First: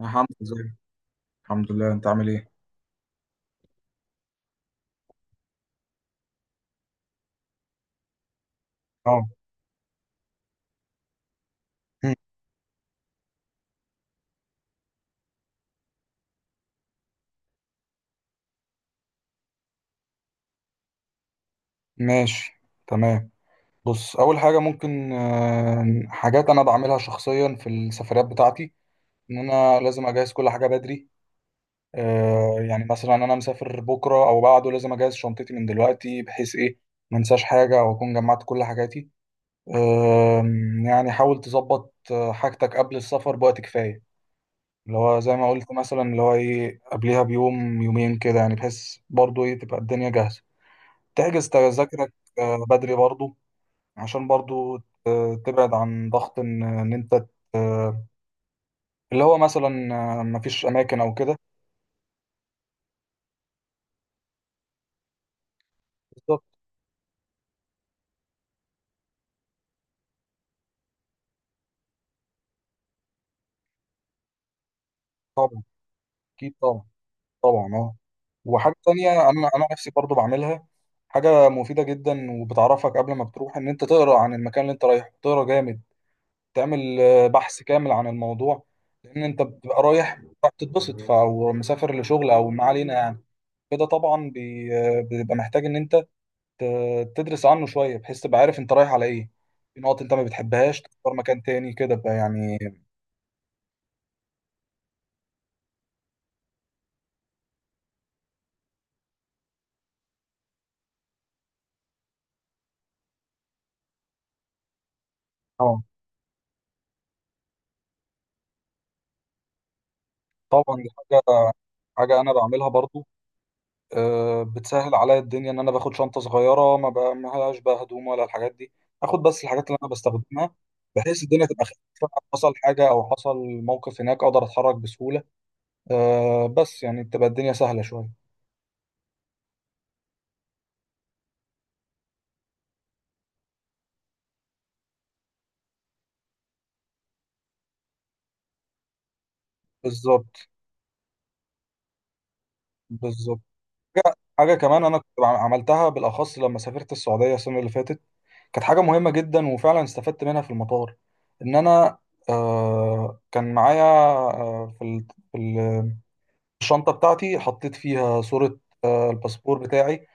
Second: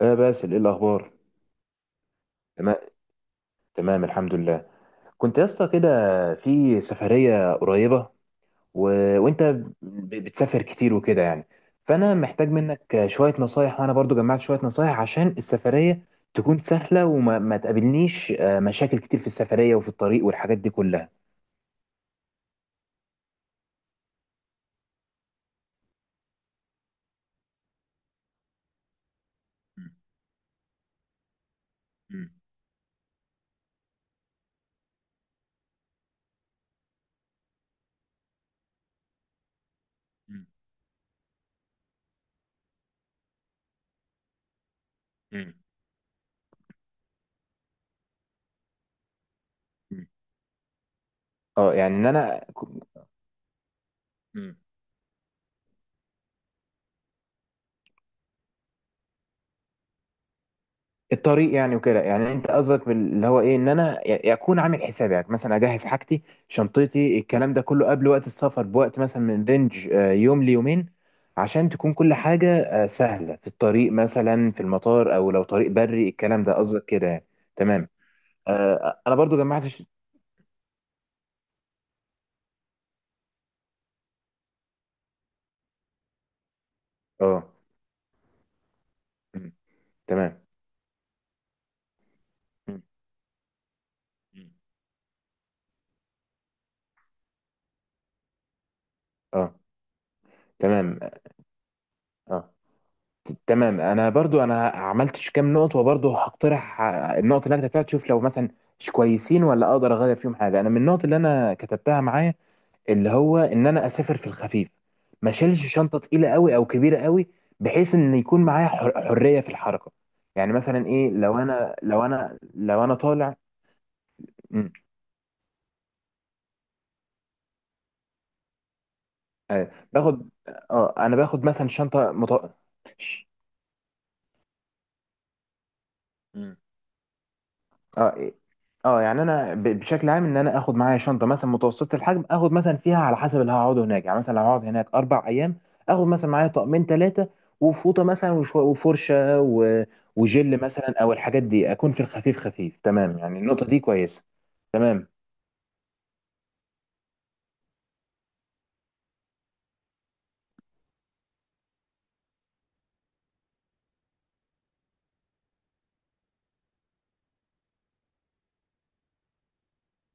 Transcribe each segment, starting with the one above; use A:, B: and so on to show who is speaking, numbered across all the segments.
A: يا
B: آه،
A: حمزة
B: باسل، ايه
A: ازيك؟
B: الاخبار؟
A: الحمد لله، انت عامل ايه؟
B: تمام، تمام الحمد لله. كنت يا اسطى كده في سفريه قريبه و...
A: اه.
B: وانت بتسافر كتير وكده يعني، فانا
A: مم.
B: محتاج منك شويه نصايح، وانا برضو جمعت شويه نصايح عشان السفريه تكون سهله وما ما تقابلنيش مشاكل كتير في السفريه وفي الطريق والحاجات دي كلها.
A: ماشي، تمام. بص، اول حاجه ممكن حاجات انا بعملها شخصيا في السفريات بتاعتي، ان انا
B: مم.
A: لازم اجهز كل حاجه بدري.
B: مم.
A: يعني مثلا انا مسافر بكره او بعده، لازم اجهز شنطتي من دلوقتي، بحيث ايه؟ ما انساش حاجه، او اكون جمعت كل حاجاتي. يعني حاول تظبط حاجتك قبل السفر بوقت كفايه، اللي هو زي ما
B: مم.
A: قلت، مثلا اللي هو ايه، قبلها بيوم يومين كده يعني، بحيث برضو ايه تبقى
B: مم.
A: الدنيا جاهزه، تحجز
B: اه. يعني ان
A: تذاكرك
B: انا
A: بدري برضو، عشان برضو تبعد عن ضغط إن انت آه، اللي هو مثلا مفيش اماكن او كده.
B: الطريق، يعني وكده يعني انت قصدك اللي هو ايه، ان انا اكون عامل حسابي. يعني مثلا اجهز حاجتي،
A: بالظبط،
B: شنطتي، الكلام ده كله قبل وقت السفر بوقت، مثلا من رينج يوم ليومين، عشان تكون كل حاجة سهلة في الطريق، مثلا في المطار او لو
A: طبعا.
B: طريق بري، الكلام ده
A: اكيد
B: قصدك
A: طبعا،
B: كده يعني.
A: طبعا
B: تمام.
A: اه. وحاجه تانية
B: انا برضو
A: انا
B: جمعت
A: انا نفسي برضو بعملها، حاجه مفيده جدا وبتعرفك قبل ما بتروح، ان انت تقرا عن المكان اللي انت رايحه، تقرا جامد، تعمل
B: اه.
A: بحث كامل عن الموضوع، لان انت
B: م،
A: بتبقى رايح
B: تمام.
A: بتتبسط او مسافر لشغل او ما
B: م،
A: علينا يعني. كده طبعا
B: م.
A: بيبقى محتاج ان انت تدرس عنه شوية، بحيث تبقى عارف انت رايح على ايه.
B: اه،
A: في نقط انت ما بتحبهاش،
B: تمام.
A: تختار مكان تاني كده بقى
B: اه،
A: يعني.
B: تمام. انا برضو عملتش كام نقطه، وبرضو هقترح النقط اللي انا كتبتها، تشوف لو مثلا مش كويسين، ولا اقدر اغير فيهم حاجه. انا من النقط اللي انا كتبتها معايا، اللي هو ان انا اسافر في الخفيف، ما شيلش
A: اه،
B: شنطه تقيله قوي او كبيره قوي، بحيث ان يكون معايا حريه في الحركه. يعني
A: طبعا
B: مثلا
A: دي
B: ايه، لو
A: حاجة،
B: انا لو
A: حاجة انا
B: انا
A: بعملها
B: لو انا
A: برضو،
B: طالع.
A: أه
B: مم،
A: بتسهل عليا الدنيا، ان انا باخد شنطة صغيرة ما بقى ملهاش بقى هدوم ولا الحاجات دي، اخد بس الحاجات اللي انا
B: باخد.
A: بستخدمها،
B: اه، انا
A: بحيث
B: باخد
A: الدنيا تبقى
B: مثلا
A: خفيفة.
B: شنطه
A: حصل حاجة او حصل موقف هناك، اقدر اتحرك بسهولة. أه بس يعني تبقى الدنيا سهلة شوية.
B: اه، إيه. اه، يعني انا بشكل عام ان انا اخد معايا شنطه مثلا متوسطه الحجم، اخد مثلا فيها على حسب اللي هقعده هناك، يعني مثلا لو هقعد هناك 4 ايام، اخد مثلا معايا طقمين، ثلاثه، وفوطه مثلا، وفرشه
A: بالظبط،
B: وجل مثلا، او الحاجات دي، اكون في الخفيف، خفيف تمام، يعني
A: بالظبط.
B: النقطه دي
A: حاجة،
B: كويسه.
A: حاجة كمان انا
B: تمام.
A: كنت عملتها بالاخص لما سافرت السعودية السنة اللي فاتت، كانت حاجة مهمة جدا وفعلا استفدت منها في المطار. إن أنا آه كان معايا آه في ال- الشنطة بتاعتي حطيت فيها صورة آه الباسبور بتاعي،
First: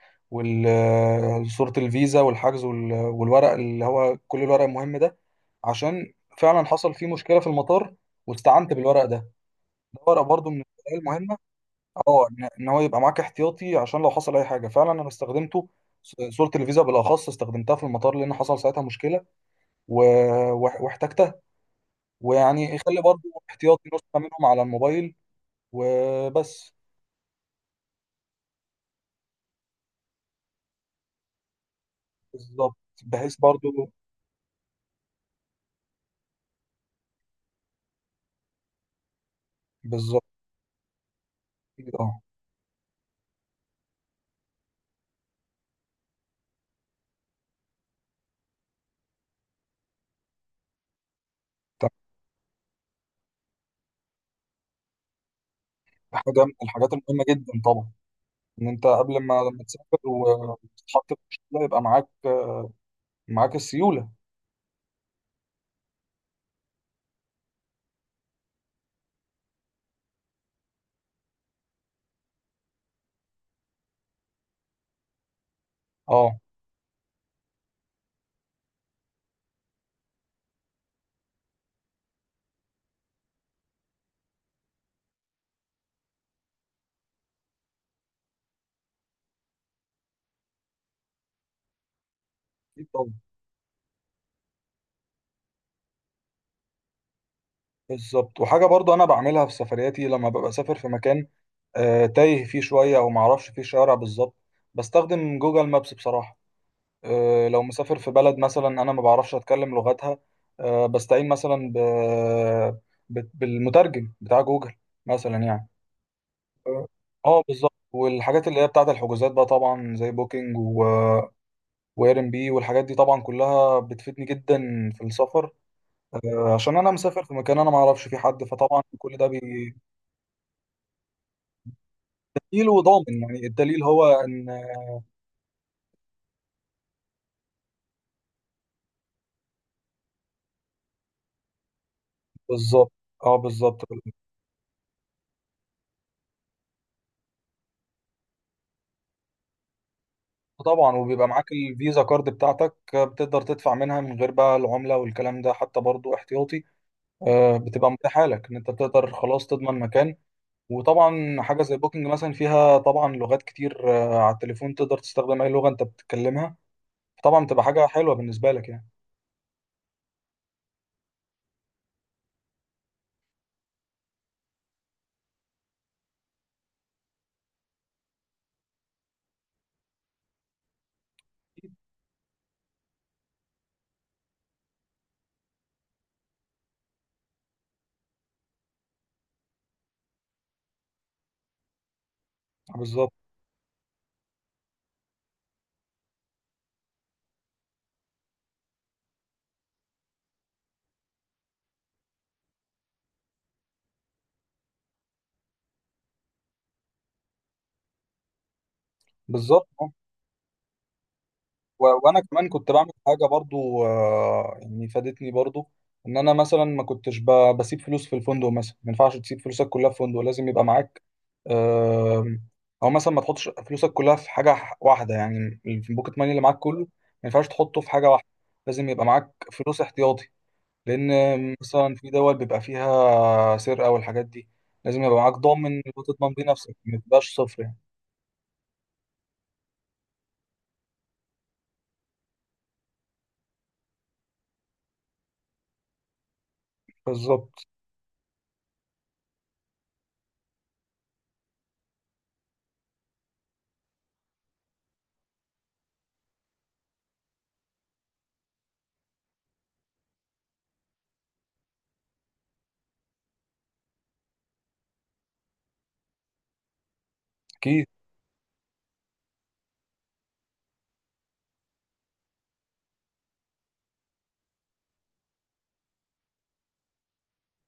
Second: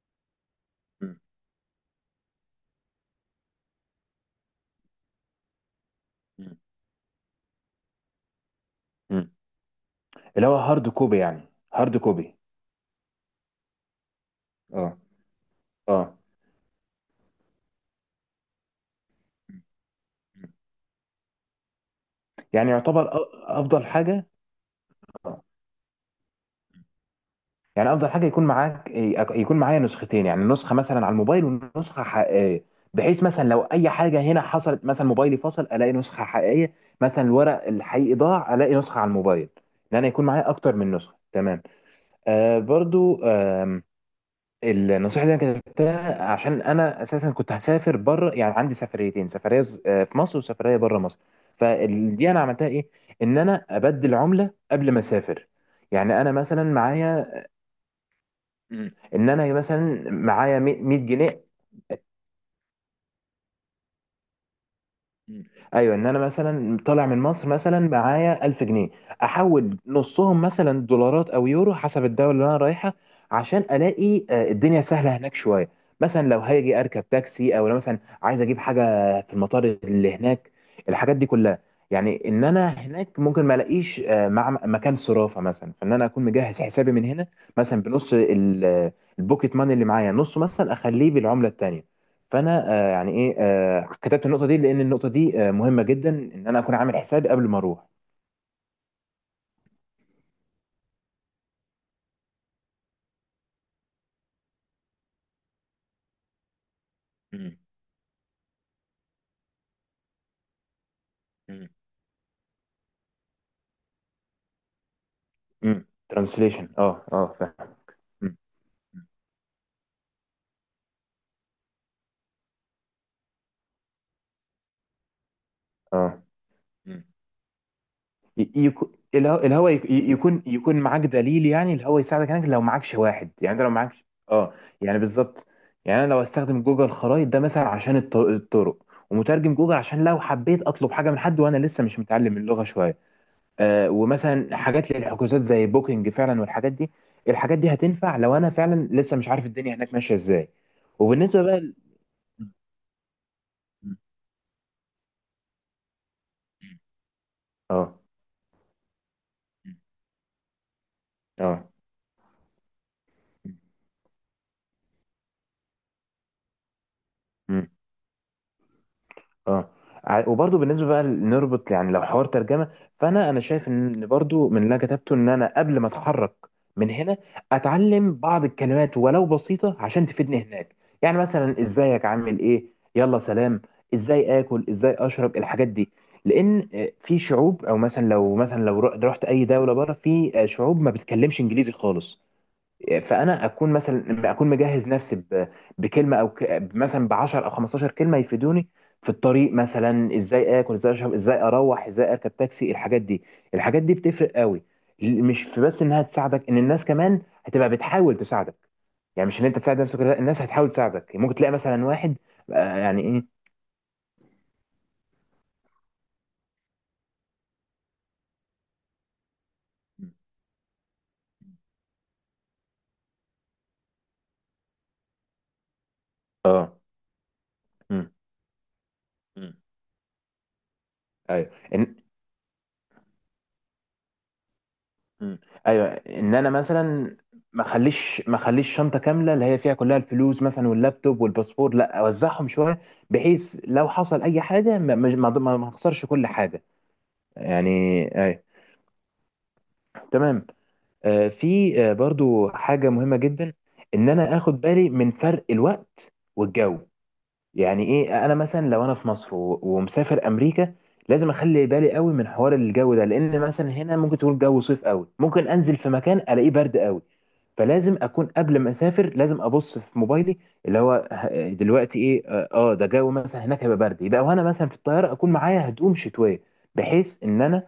B: مم.
A: وصورة الفيزا والحجز والورق اللي هو كل الورق المهم ده، عشان
B: مم.
A: فعلا حصل فيه مشكلة في المطار واستعنت بالورق
B: مم.
A: ده. ده ورق
B: اللي
A: برضو
B: هو
A: من
B: هارد
A: الحاجات
B: كوبي
A: المهمة،
B: يعني، هارد
A: اه
B: كوبي.
A: إن هو يبقى معاك احتياطي، عشان لو حصل أي حاجة، فعلا
B: اه.
A: أنا استخدمته.
B: اه.
A: صورة الفيزا بالأخص استخدمتها في المطار لأن حصل ساعتها مشكلة
B: مم. مم.
A: واحتجتها.
B: يعني
A: ويعني يخلي
B: يعتبر
A: برضو
B: افضل
A: احتياطي نسخة
B: حاجه.
A: منهم على الموبايل وبس.
B: يعني افضل حاجه يكون معاك إيه، يكون معايا نسختين، يعني نسخه مثلا على الموبايل ونسخه حقيقيه،
A: بالظبط،
B: بحيث
A: بحيث
B: مثلا لو اي
A: برضو.
B: حاجه هنا حصلت، مثلا موبايلي فصل، الاقي نسخه حقيقيه. مثلا الورق الحقيقي ضاع، الاقي نسخه على الموبايل. ان انا
A: بالظبط.
B: يكون معايا اكتر من نسخه. تمام.
A: أكيد اه.
B: برضو النصيحه اللي انا كتبتها، عشان انا اساسا كنت هسافر بره، يعني عندي سفريتين، سفريه في مصر، وسفريه بره مصر.
A: تمام.
B: فدي انا عملتها ايه، ان انا ابدل عمله قبل ما اسافر. يعني انا
A: حاجة من
B: مثلا
A: الحاجات المهمة
B: معايا.
A: جدا طبعا، ان انت
B: مم.
A: قبل
B: ان
A: ما،
B: انا
A: لما تسافر،
B: مثلا معايا 100
A: وتتحط في
B: جنيه
A: مشكلة، يبقى معاك، معاك السيولة.
B: مم. ايوه، ان انا مثلا طالع من مصر مثلا معايا 1000 جنيه، احول نصهم مثلا دولارات او يورو حسب الدوله اللي انا رايحه، عشان الاقي الدنيا سهله هناك شويه. مثلا
A: اه،
B: لو هاجي اركب تاكسي، او لو مثلا عايز اجيب حاجه في المطار اللي هناك، الحاجات دي كلها. يعني ان انا هناك ممكن ما الاقيش مع مكان صرافه مثلا، فان انا اكون مجهز حسابي من هنا، مثلا بنص البوكيت ماني اللي معايا، نصه مثلا اخليه بالعمله التانيه. فانا
A: أكيد طبعا.
B: يعني ايه كتبت النقطه دي، لان النقطه دي مهمه جدا، ان انا اكون عامل حسابي قبل ما اروح.
A: بالظبط، وحاجة برضو انا بعملها في سفرياتي، لما ببقى سافر في مكان تايه فيه شوية او معرفش فيه شارع بالظبط، بستخدم جوجل مابس بصراحة.
B: مم.
A: لو مسافر في بلد مثلا انا ما بعرفش اتكلم لغتها، بستعين مثلا بالمترجم بتاع جوجل مثلا يعني.
B: مم. ترانسليشن،
A: آه،
B: اه، اه،
A: اه بالظبط.
B: فاهم. مم.
A: والحاجات اللي هي بتاعت الحجوزات بقى، طبعا زي بوكينج، و... واير ام بي، والحاجات دي طبعا كلها بتفيدني جدا في السفر،
B: اه.
A: عشان انا
B: مم.
A: مسافر في مكان انا ما اعرفش فيه حد،
B: ي-
A: فطبعا
B: يكو-
A: كل ده
B: الهوا يكون معاك دليل، يعني الهوا يساعدك هناك لو
A: بديل
B: معكش
A: وضامن،
B: واحد.
A: يعني
B: يعني انت لو
A: الدليل هو
B: معكش،
A: ان،
B: اه، يعني بالظبط. يعني انا لو استخدم جوجل خرائط ده مثلا عشان الطرق، ومترجم جوجل عشان لو حبيت اطلب حاجه من حد وانا لسه مش متعلم اللغه
A: بالظبط.
B: شويه.
A: اه بالظبط
B: ومثلا حاجات للحجوزات زي بوكينج فعلا والحاجات دي، الحاجات دي هتنفع لو انا فعلا لسه مش عارف الدنيا هناك ماشيه ازاي.
A: طبعا. وبيبقى
B: وبالنسبه
A: معاك
B: بقى
A: الفيزا كارد بتاعتك، بتقدر تدفع منها من غير بقى العملة والكلام ده، حتى برضو احتياطي، بتبقى
B: اه.
A: متاحة لك، ان انت بتقدر خلاص تضمن مكان. وطبعا حاجة
B: اه.
A: زي بوكينج مثلا فيها طبعا لغات كتير، على التليفون تقدر تستخدم اي لغة انت بتتكلمها، طبعا بتبقى حاجة حلوة بالنسبة لك يعني.
B: اه. وبرضه بالنسبه بقى نربط، يعني لو حوار ترجمه، فانا شايف ان برضه من اللي أنا كتبته، ان انا قبل ما اتحرك من هنا، اتعلم بعض الكلمات ولو بسيطه عشان تفيدني هناك. يعني مثلا ازيك، عامل ايه، يلا سلام، ازاي اكل، ازاي اشرب، الحاجات دي. لان في شعوب، او مثلا لو مثلا لو رحت اي دوله بره، في شعوب ما بتتكلمش انجليزي خالص.
A: بالظبط،
B: فانا اكون مثلا، اكون مجهز نفسي بكلمه او مثلا ب 10 او 15 كلمه يفيدوني في الطريق، مثلا ازاي اكل، ازاي اشرب، ازاي اروح، ازاي اركب تاكسي، الحاجات دي. الحاجات دي بتفرق قوي، مش في بس انها تساعدك، ان الناس كمان هتبقى بتحاول تساعدك. يعني مش ان انت
A: بالظبط.
B: تساعد نفسك، لا، الناس هتحاول تساعدك. ممكن تلاقي مثلا واحد
A: وانا كمان كنت بعمل
B: يعني
A: حاجه
B: ايه.
A: برضو، يعني فادتني برضو، ان انا مثلا ما كنتش بسيب فلوس في الفندق، مثلا ما ينفعش تسيب فلوسك كلها في فندق، لازم يبقى معاك. آم، او مثلا ما تحطش فلوسك كلها في حاجه واحده، يعني البوكيت ماني اللي معاك
B: اه.
A: كله ما ينفعش تحطه في حاجه
B: امم.
A: واحده، لازم يبقى معاك فلوس احتياطي، لان
B: ايوه.
A: مثلا
B: إن-
A: في دول بيبقى فيها سرقه والحاجات دي، لازم يبقى معاك
B: مم.
A: ضامن
B: ايوه،
A: وتضمن
B: ان
A: بيه
B: انا
A: نفسك، ما
B: مثلا
A: تبقاش صفر
B: ما
A: يعني.
B: اخليش ما اخليش شنطه كامله اللي هي فيها كلها الفلوس مثلا واللابتوب والباسبور، لا، اوزعهم شويه، بحيث لو حصل اي حاجه ما اخسرش كل حاجه
A: بالظبط،
B: يعني. ايوه. تمام. في برضو حاجه مهمه جدا، ان انا اخد بالي من فرق الوقت والجو. يعني ايه، انا مثلا لو انا في مصر ومسافر امريكا، لازم اخلي بالي قوي من حوار الجو ده، لان مثلا هنا ممكن تقول جو صيف قوي، ممكن انزل في مكان الاقيه برد قوي.
A: اكيد.
B: فلازم اكون قبل ما اسافر لازم ابص في موبايلي، اللي هو دلوقتي ايه، اه، ده جو مثلا هناك هيبقى برد، يبقى وانا مثلا في الطياره اكون معايا هدوم شتويه، بحيث ان انا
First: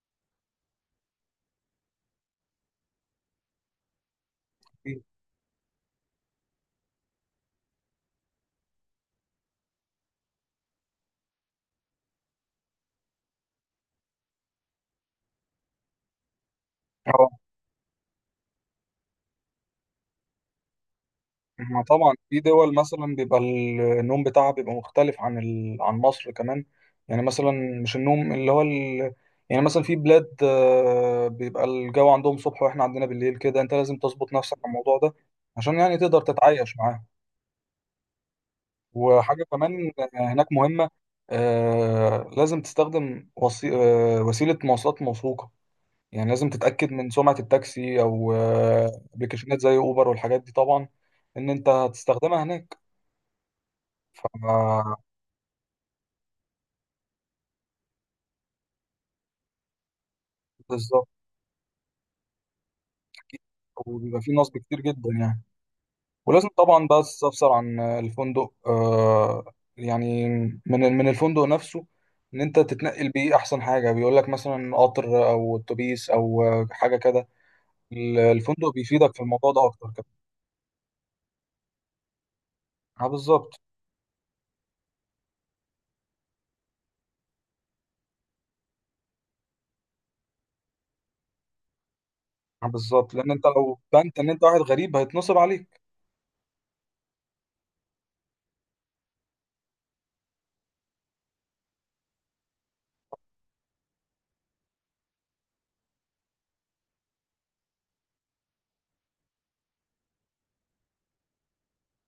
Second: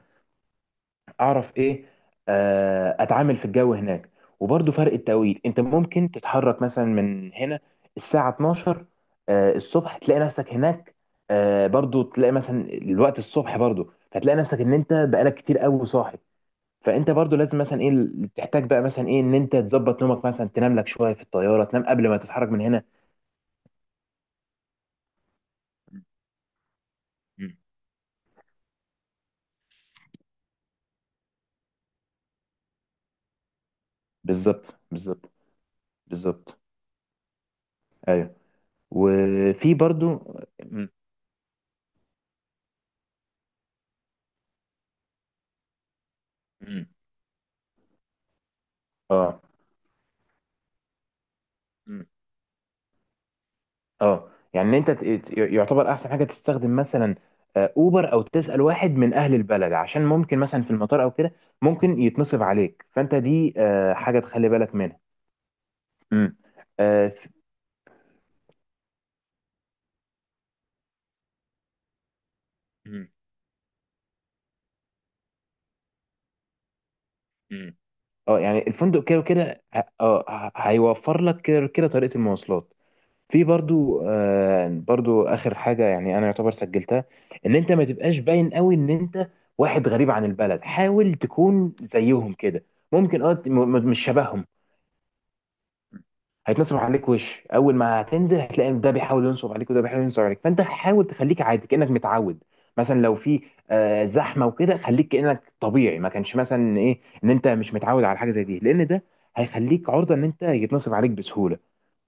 B: اعرف ايه، اتعامل في الجو هناك. وبرضه فرق
A: أكيد.
B: التوقيت، انت ممكن تتحرك مثلا من هنا الساعة 12 الصبح، تلاقي نفسك هناك، برضه تلاقي مثلا الوقت الصبح برضه، فتلاقي نفسك ان انت بقالك كتير قوي صاحي. فانت برضه لازم مثلا ايه تحتاج بقى مثلا ايه ان انت تظبط نومك، مثلا تنام لك شوية في الطيارة،
A: ما
B: تنام قبل
A: طبعا
B: ما
A: في
B: تتحرك من
A: دول
B: هنا.
A: مثلا بيبقى النوم بتاعها بيبقى مختلف عن عن مصر كمان، يعني
B: مم.
A: مثلا مش النوم اللي هو يعني مثلا في بلاد بيبقى الجو عندهم صبح واحنا عندنا بالليل كده، انت لازم تظبط نفسك على
B: بالظبط،
A: الموضوع ده،
B: بالظبط،
A: عشان يعني تقدر
B: بالظبط.
A: تتعايش معاه.
B: ايوه.
A: وحاجة
B: وفي
A: كمان
B: برضه.
A: هناك
B: مم.
A: مهمة، لازم تستخدم وسيلة مواصلات موثوقة، يعني لازم
B: مم.
A: تتأكد من سمعة التاكسي، او
B: اه.
A: ابلكيشنات زي اوبر والحاجات دي طبعا، ان انت هتستخدمها
B: اه. يعني إن انت
A: هناك.
B: يعتبر احسن حاجه تستخدم مثلا اوبر، او تسال واحد من اهل البلد، عشان ممكن مثلا في المطار
A: بالظبط،
B: او كده ممكن يتنصب عليك. فانت دي حاجه
A: وبيبقى فيه
B: تخلي
A: نصب
B: بالك
A: كتير
B: منها.
A: جدا يعني،
B: امم.
A: ولازم طبعا بقى
B: اه.
A: تستفسر عن الفندق، آه يعني من الفندق نفسه، ان انت تتنقل
B: مم.
A: بيه احسن حاجه، بيقول لك مثلا قطر او اتوبيس او حاجه كده.
B: مم. يعني
A: الفندق
B: الفندق
A: بيفيدك
B: كده
A: في الموضوع
B: وكده
A: ده اكتر كده.
B: هيوفر لك كده كده طريقه المواصلات.
A: اه
B: في
A: بالظبط.
B: برضو برضو اخر حاجه، يعني انا يعتبر سجلتها، ان انت ما تبقاش باين قوي ان انت واحد غريب عن البلد، حاول تكون زيهم كده.
A: اه بالظبط،
B: ممكن،
A: لان
B: اه،
A: انت لو
B: مش
A: بنت ان انت
B: شبههم،
A: واحد غريب، هيتنصب عليك.
B: هيتنصب عليك. وش اول ما هتنزل هتلاقي ان ده بيحاول ينصب عليك، وده بيحاول ينصب عليك، فانت حاول تخليك عادي كانك متعود. مثلا لو في زحمه وكده، خليك كانك طبيعي، ما كانش مثلا ايه ان انت مش متعود على حاجه زي دي، لان ده هيخليك عرضه ان انت يتنصب عليك بسهوله.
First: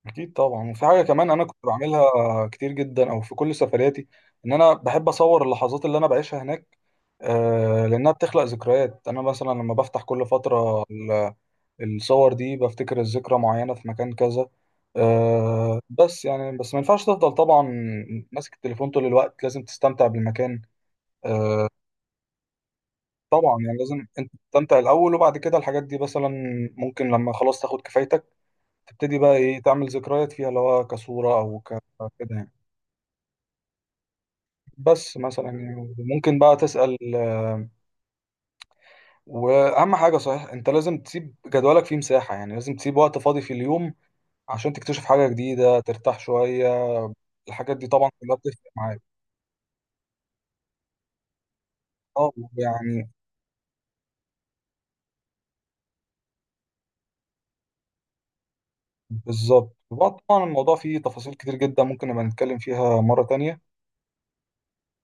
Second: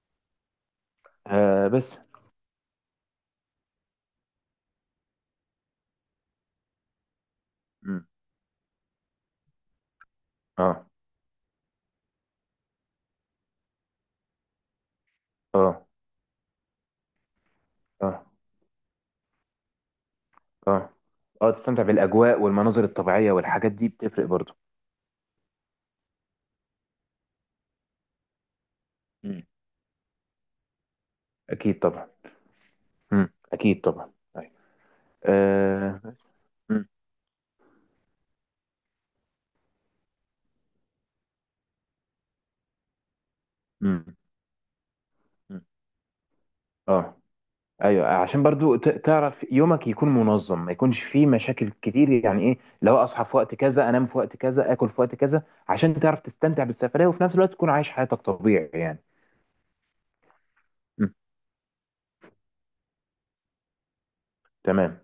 A: اكيد طبعا. وفي حاجه كمان انا كنت
B: آه، بس.
A: بعملها كتير جدا، او في كل سفرياتي، ان انا بحب اصور اللحظات اللي انا بعيشها هناك،
B: مم.
A: لانها بتخلق ذكريات، انا مثلا لما بفتح كل فتره
B: اه.
A: الصور دي، بفتكر الذكرى معينه في مكان كذا.
B: اه.
A: بس يعني، بس ما ينفعش تفضل طبعا
B: اه.
A: ماسك التليفون طول الوقت، لازم تستمتع بالمكان.
B: اه. اه.
A: آه،
B: تستمتع بالاجواء والمناظر الطبيعيه
A: طبعا
B: والحاجات
A: يعني
B: دي
A: لازم
B: بتفرق
A: انت
B: برضه.
A: تستمتع الاول، وبعد كده الحاجات دي مثلا، ممكن لما خلاص تاخد كفايتك، تبتدي بقى
B: مم.
A: ايه تعمل ذكريات فيها، اللي هو كصوره او
B: اكيد طبعا.
A: كده يعني.
B: مم. اكيد طبعا. أيوة.
A: بس مثلا يعني
B: آه.
A: ممكن بقى
B: مم.
A: تسأل وأهم حاجة صحيح، أنت لازم تسيب جدولك فيه مساحة، يعني لازم تسيب وقت فاضي في اليوم،
B: مم.
A: عشان تكتشف حاجة
B: مم.
A: جديدة، ترتاح شوية.
B: اه.
A: الحاجات دي
B: ايوه،
A: طبعا كلها
B: عشان
A: بتفرق
B: برضو
A: معاك.
B: تعرف يومك يكون منظم، ما يكونش فيه مشاكل كتير.
A: اه
B: يعني ايه، لو
A: يعني،
B: اصحى في وقت كذا، انام في وقت كذا، اكل في وقت كذا، عشان تعرف تستمتع بالسفرية وفي نفس الوقت تكون عايش حياتك طبيعي يعني.
A: بالظبط. وبقى طبعا الموضوع فيه
B: م،
A: تفاصيل كتير جدا، ممكن نبقى نتكلم فيها مرة تانية.
B: تمام.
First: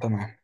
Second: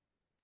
A: تمام.